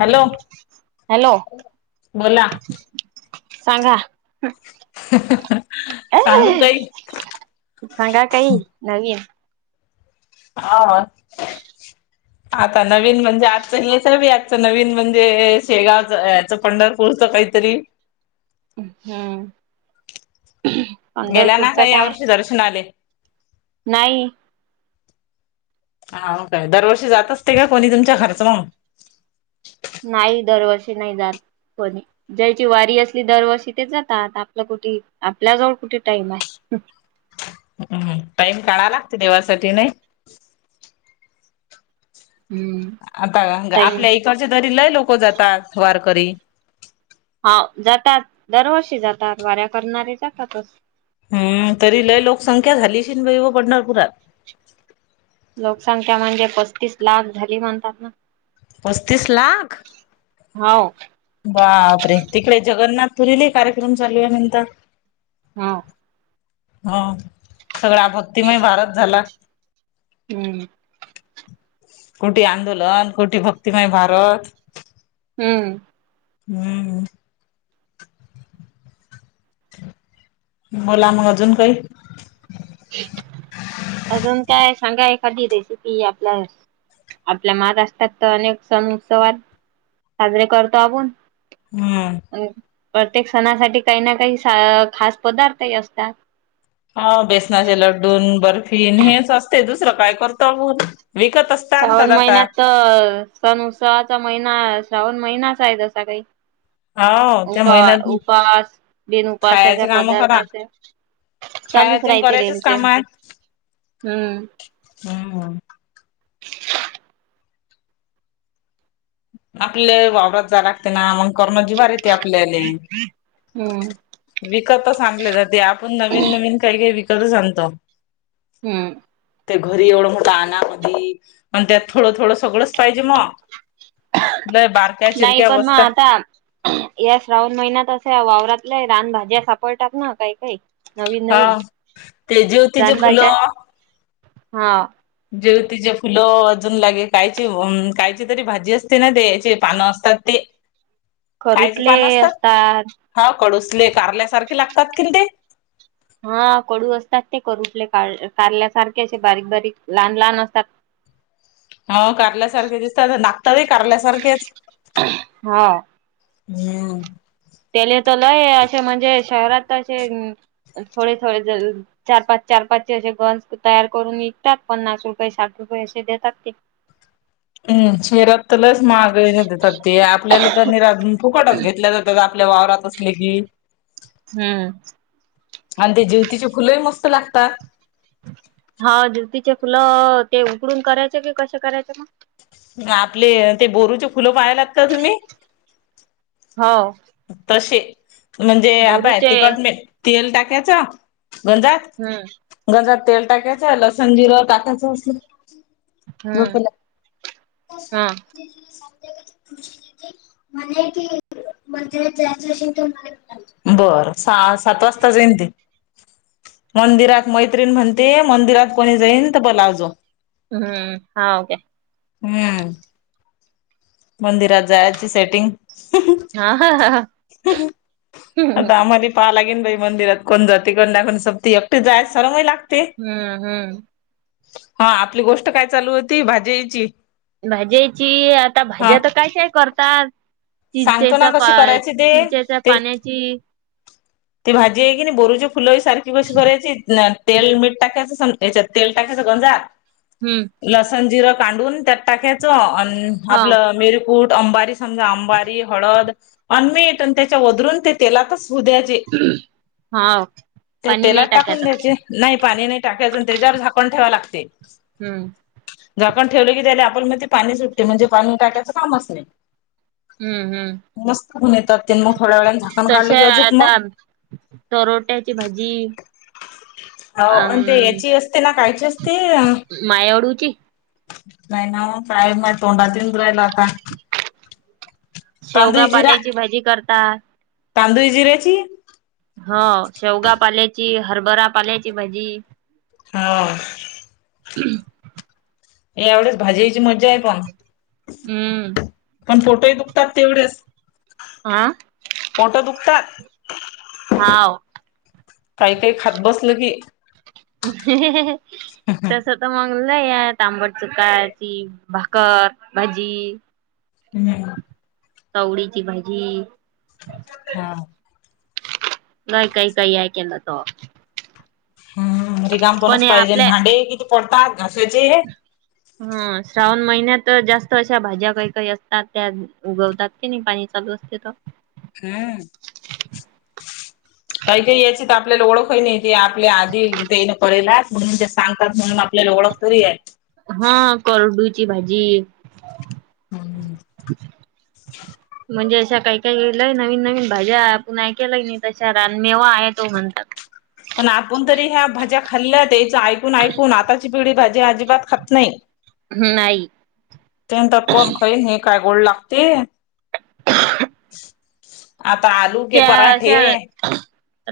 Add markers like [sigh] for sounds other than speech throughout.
Hello hello बोला. सांगा. सांगू काही. सांगा काही नवीन. हा. आता नवीन म्हणजे, आजच हे सी आजचं नवीन म्हणजे शेगावचं अं. पंढरपूरच काहीतरी. हम. गेल्या ना काही या वर्षी दर्शनाले. नाही. हाव काय दरवर्षी जात असते का, कोणी तुमच्या घरचं मग. नाही दरवर्षी नाही जातं. कोणी ज्यायची वारी असली दरवर्षी तेच जातात. आता आपलं कुठे आपल्याजवळ कुठे टाइम आहे. हम टाईम काढा लागते देवासाठी नयी. हम्म आता टाईम आपल्या इकडचे तरी, लई लोकं जातात वारकरी. हो जातात दरवर्षी जातात. वाऱ्या करणारे जातातच. हम्म तरी लय लोकसंख्या झाली. असेन बाई पंढरपूरात. लोकसंख्या म्हणजे पस्तीस लाख झाली म्हणतात ना. पस्तीस लाख. हो. बापरे तिकडे जगन्नाथपुरीले कार्यक्रम चालू ये म्हणतात. हां. हा सगळा भक्तीमय भारत झाला. हं. कुठे आंदोलन कुठे भक्तिमय भारत. हम्म. हम्म. बोला मग, अजून काही. अजून काय सांगा. एखादी रेसिपी आपल्या, आपल्या महाराष्ट्रात तर अनेक सण उत्सवात. साजरे करतो आपुण. हम्म. प्रत्येक सणासाठी काही ना, काही खास पदार्थही असतात. हा बेसनाचे लडू बर्फी न हेच असते, दुसरं काय करताव आपुन विकत असतं. श्रावण महिन्यात तर सण उत्सवाचा, महिना श्रावण महिनाच आहे जसा काही. हो त्या महिन्यात उपास बिनउपासाच्या खायचे काम करा पदार्थाचे. चालूच खायचे रायते करायचेच रेलचे, काम हम्म हं. आपल्या वावरात जा लागते ना मग करन जीवार येते आपल्याले. हम्म विकतच आनले जाते, आपुण नवीन नवीन काहीकाही विकतच आणतो. हम्म. ते घरी एवढं मोठ आनामधि म्हणत्यात थोडं थोडं सगळच पाहिजे मग. लय बारक्या नाही चिरक्या पण महं वस्ता आता. या श्रावण महिन्यात असा वावरातल्या रानभज्या सापडतात ना काही काही. नवीन नवीन, हा ते जेवतीचे रानभाज्या फुलं हा. जेवतीचे फुलं अजून लागे कायची कायची तरी भाजी असते ना ते याचे पानं असतात. ते. कायजे पान असतात हा कडुसले कारल्यासारखे लागतात कि ते? हा कडू असतात ते करूठले का काढल्यासारखे असे बारीक बारीक लहान लहान असतात. [inaudible] हो करल्यासारखे दिसतात, लागतात ही. करल्यासारखेच हा हम्म त्याले तर लय असे म्हणजे शहरात असे थोडे थोडे ज चार पाच चार पाचचे असे गनस तयार करून विकतात पन्नास रुपये साठ रुपये असे देतात ते. [inaudible] शहरात तर लच महागाईन देतात ते आपल्याला तर नाही रात फुकटच घेतल्या जात इथं आपल्या वावरात असले की. हम्म. आणि ते जेवतीची फुलंही मस्त लागतात. हा जीवतीचे फुलं, ते उकडून करायचे कि कसे करायचं मग? आपले ते बोरूचे फुलं पाहलात तुम्ही? हो. तसे म्हणजे हाबाय बोरूचे तिकट ले तेल टाकायचं गंजात. हम्म. गंजात तेल टाकायचं लसन जिरं टाकायचं असल हम्म झोपेला. सज हा खुशीे म्हनाकी. बर सहा सात वाजता जाईन ते. मंदिरात मैत्रीण म्हणते मंदिरात कोणी जाईन तर बोलाव जो. हम्म हाव काय? हम्म. मंदिरात जायची सेटिंग. अ हा हा. आता आ माले पाहला घेऊन बाई मंदिरात कोण जातंय गंधा घालून सक्ती एकटी जायला चरमही लागते. हम्म हम्म. हा आपली गोष्ट काय चालू होती भाजीची. भाजीची आता हा भाज्या तर कशाही करतात. सांगतो ना चिंचेचा पा कशी करायची ते चिंचेच्या ते पाण्याची. ती भाजी आहेय की नाही बोरूचे फुलं सारखी बशीत भरायची टेल मी टाकायचं संप याच्यात तेल टाकायचं गोंजा. हम. लसण जिरं काढून त्यात टाकायचं आणि हा आपलं मिरकूट अंबारी समजा अंब अबा आंबे हळद आणि मीठ आणि त्याच्या बदलून ते तेलातच होऊ द्या य हा ते ते पाणी तिला नाही टाकून टाकायचं द्यायचे. नाही पाणी नाही टाकायचं पण त्याच्यावर झाकण ठेवावे लागते. हम. झाकण ठेवलं की त्याला आपण मन ते पाणी सुटते म्हणजे पाणी टाकायचं कामच नाही. हुम हुम. मस्त मिळतात ते मग थोड्या वेळाने झाकण काढलं तशा की अजून मग आता तरोट्याची भाजी अम हाऊ ती याची असते काय ची असते मायाडूची नायना ओ ताई माया तोंडात येऊन राहिलं आता. शेवगा पाल्याची भाजी करता तांदुळी जिऱ्याची? हा शेवगा पाल्याची हरभरा पाल्याची भाजी हौ. उहु [unintelligible] एवढ्याच भाजीची मज्जा आहे पण. हम्म पण पोटही दुखतात तेवढच. हा [unintelligible] पोट दुखतात हाव. काही काही खात बसलं की ह ह ह ह तर [unintelligible] तस मग लई ये आंबट चुका ती भाकर भाजी हुम. चवडीची भाजी. हा. नाही काही काही ऐकायला येणार तेव्हा [unintelligible] हुम ते काम पण कोणच हे पाहिजे आपल्या भांडे किती पोटात घासायचे मुम सावन महिन्यात जास्त अशा भाज्या काय काय येतात त्या उगवतात. तीनही पाणी चालू असतंय का? हुम. काही काही याचीत आपल्याला ओळखही नाही ते आपल्या आधी ते करेलाच म्हणून ते सांगतात म्हणून आप आपल्याला ओळख तरी ये. हा कज्रडूची भाजी हम् [unintelligible] अच [unintelligible] [unintelligible] म्हणजे अशा काय काय लय नवीन नवीन भाज्या तुम्ही ऐकण्यात नाही अशा गावरान मेवा आहे हो म्हणतात पण आपण तरी या भाज्या खाल्ल्या आहेत याचं ऐकून ऐकून आताची पिढी अजिबात भाज्या खात नाय. नाही त्यांचा कोण खाईन आई [unintelligible] काय गोड लागते? आता आलू के पराठे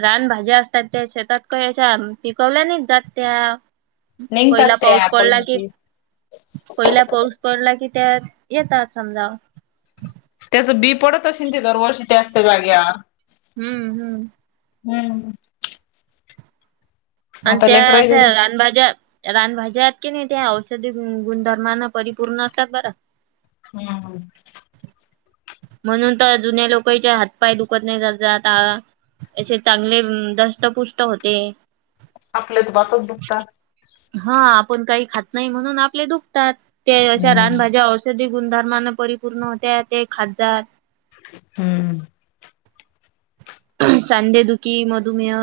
रानभज्या असतात त्या शेतात का याच्या पिकवल्या नाही जात त्या निघतात पहिला ते पाऊस ऍपल पडला की मध्ये पहिला पाऊस पडला की त्या येतात समजा. त्याचं बी पडत अशीन दरवर्षी त्याच त्या जाग्यावर हम्म हम्म हम्म. आणि आता त्या लेकरायले अशा रान भाज्या रानभाज्या आहेत की नाही ते औषधी गुणधर्माना परिपूर्ण असतात बरं. हम्म हम. म्हणून तर जुन्या लोकांचे हातपाय दुखत नाही जातात. असे चांगले दष्टपुष्ट होते. आपल्यात बापच दुखतात. हा आपण काही खात नाही म्हणून आपले दुखतात. ते अशा हम्म रानभाज्या वर गुणधर्मान परिपूर्ण होत्या ते खात जा. हम्म. सांधेदुखी मधुमेह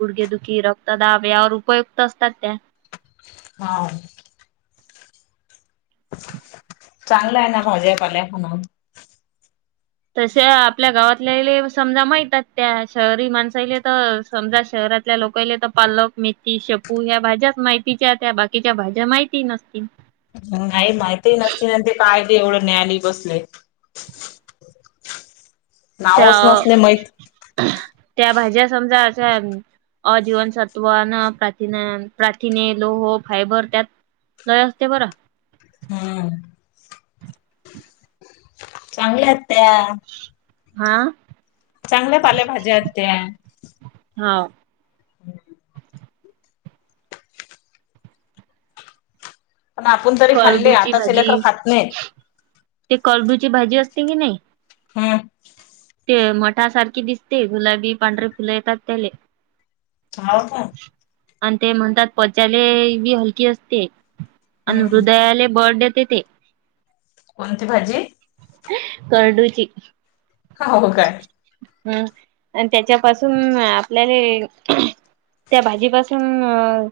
गुडघेदुखी रक्तदाब यावर उपयुक्त असतात त्या. हा. चांगलं आहे ना भाज्या पाल्या खाण. तसे आपल्या गावातल्याले समजा माहित आहेत त्या शहरी माणसाले तर समजा शहरात आपल्या लोकले तर पालक मेथी शेपू या्या भाज्याच माहितीच्या त्या् बाकीच्या भाज्या माहिती नसतील. ह नाहीई माहिती न असतन ते काय ते एवढं न्यायालय बसलेय. त्या त्या भाज्या समजा अजीवनसत्वन प्रथिना प्रार्थिने लोह फायबर त्यात लय असते बरं. हम्म. चांगले आहेत त्या. हा. चांगल्या पालेभाज्या आहेत त्या. हा. पण आपण तरी खाल्ले करडूची आताचे लेकर भाजी. खात नाहीत. ते करडूची भाजी असते की नाही हम. ते मठासारखी दिसते गुलाबी पांढरे फुले येतात त्याले. हा का? आणि ते म्हणतात पच्याले बी हलकी असते आणि हम्म हृदयाले बळ देते ते. कोणती भाजी? करडूची हो हो काय हम् आणि त्याच्यापासून आपल्याला त्या भाजीपासून अ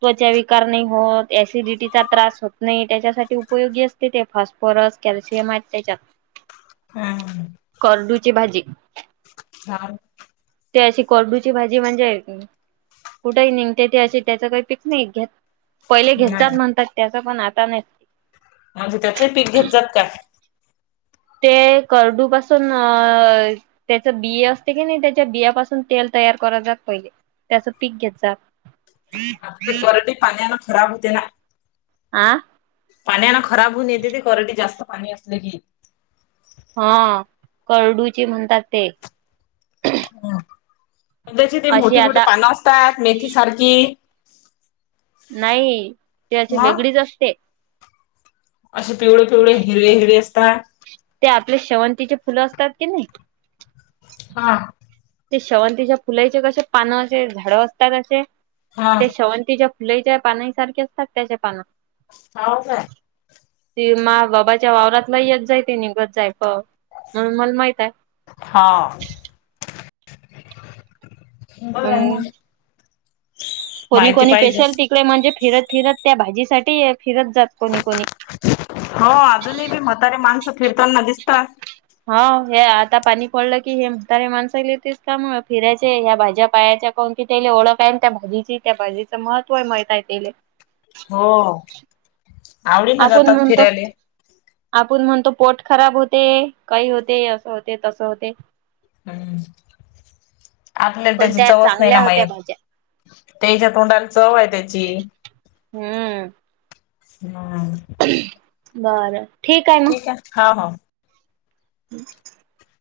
त्वचा विकार नाही होत ऍसिडिटीचा त्रास होत नाही त्याच्यासाठी उपयोगी अस ते फॉस्फोरस कॅल्शियम त्याच्यात हम्म हम्म. करडूची भाजी. [inaudible] ते अशी कोरडूची भाजी म्हणजे कुठेही निघते ते अशी त्याच काही पीक नाही घ्या पहिले घेत नाही जात म्हणतात त्याचं पण आता नाही म्हणजे त्याचेही पीक घेत जात का? ते कर्डू पसून अ त्याच बी असते की नाही त्याच्या बियापासून तेल तयार कर जात पहिले. त्याचं पीक घेत जा आ ते करडई पाण्यान खराब होते ना आं पाण्यानं खराब होऊन येते ते करडी जास्त पाणी आसल की हा करडूईचे म्हणतात ते हा त्याची ते अशी मोठी मोठी आता पानं असतात मेथी सारखी नाही त्याची मग वेगळीच असते असे पिवळे पिवळे हिरवे हिरवे असता ते आपले शेवंतीचे फुलं असतात की नाही हा ते शेवंतीच्या फुलाईचे कसे पानं असे झाडं असतात असे हा त्या शेवंतीच्या फुलेईच्या पानासारखे असतात त्याच्या पानं हाऊ काय ते मा बाबाच्या वावरातला येत जाय ते निघत जाय प अं मले माहित आहे. हा बरं आहे ना अ कोणी कोणी स्पेशल तिकडे म्हणजे फिरत फिरत त्या भाजी साठी फिरत जात कोणी कोणी हो अजूनही बि म्हातारी माणसं फिरताना दिसता हो हे आता पाणी पडलं की हे म्हातारे माणसांले तेच काम फिरायचे ह्या भाज्या पाह्याच्या कोणती तेले ओळख आहे आणि त्या भाजीची त्या भाजीचं महत्व आहे माहितय तेले हो आवडीन आपुन जातात म्हणतो फिरायले आपुन म्हणतो पोट खराब होते काही होते असं होते तसं होते हम् आपल्याला पण त्याची त्या चवच नाही ना चांगल्या होत्या माहीत भाज्या तेच्या तोंडाला चव आहे त्याची हम्म [unintelligible] बरं ठीक आहे हा हा [inaudible]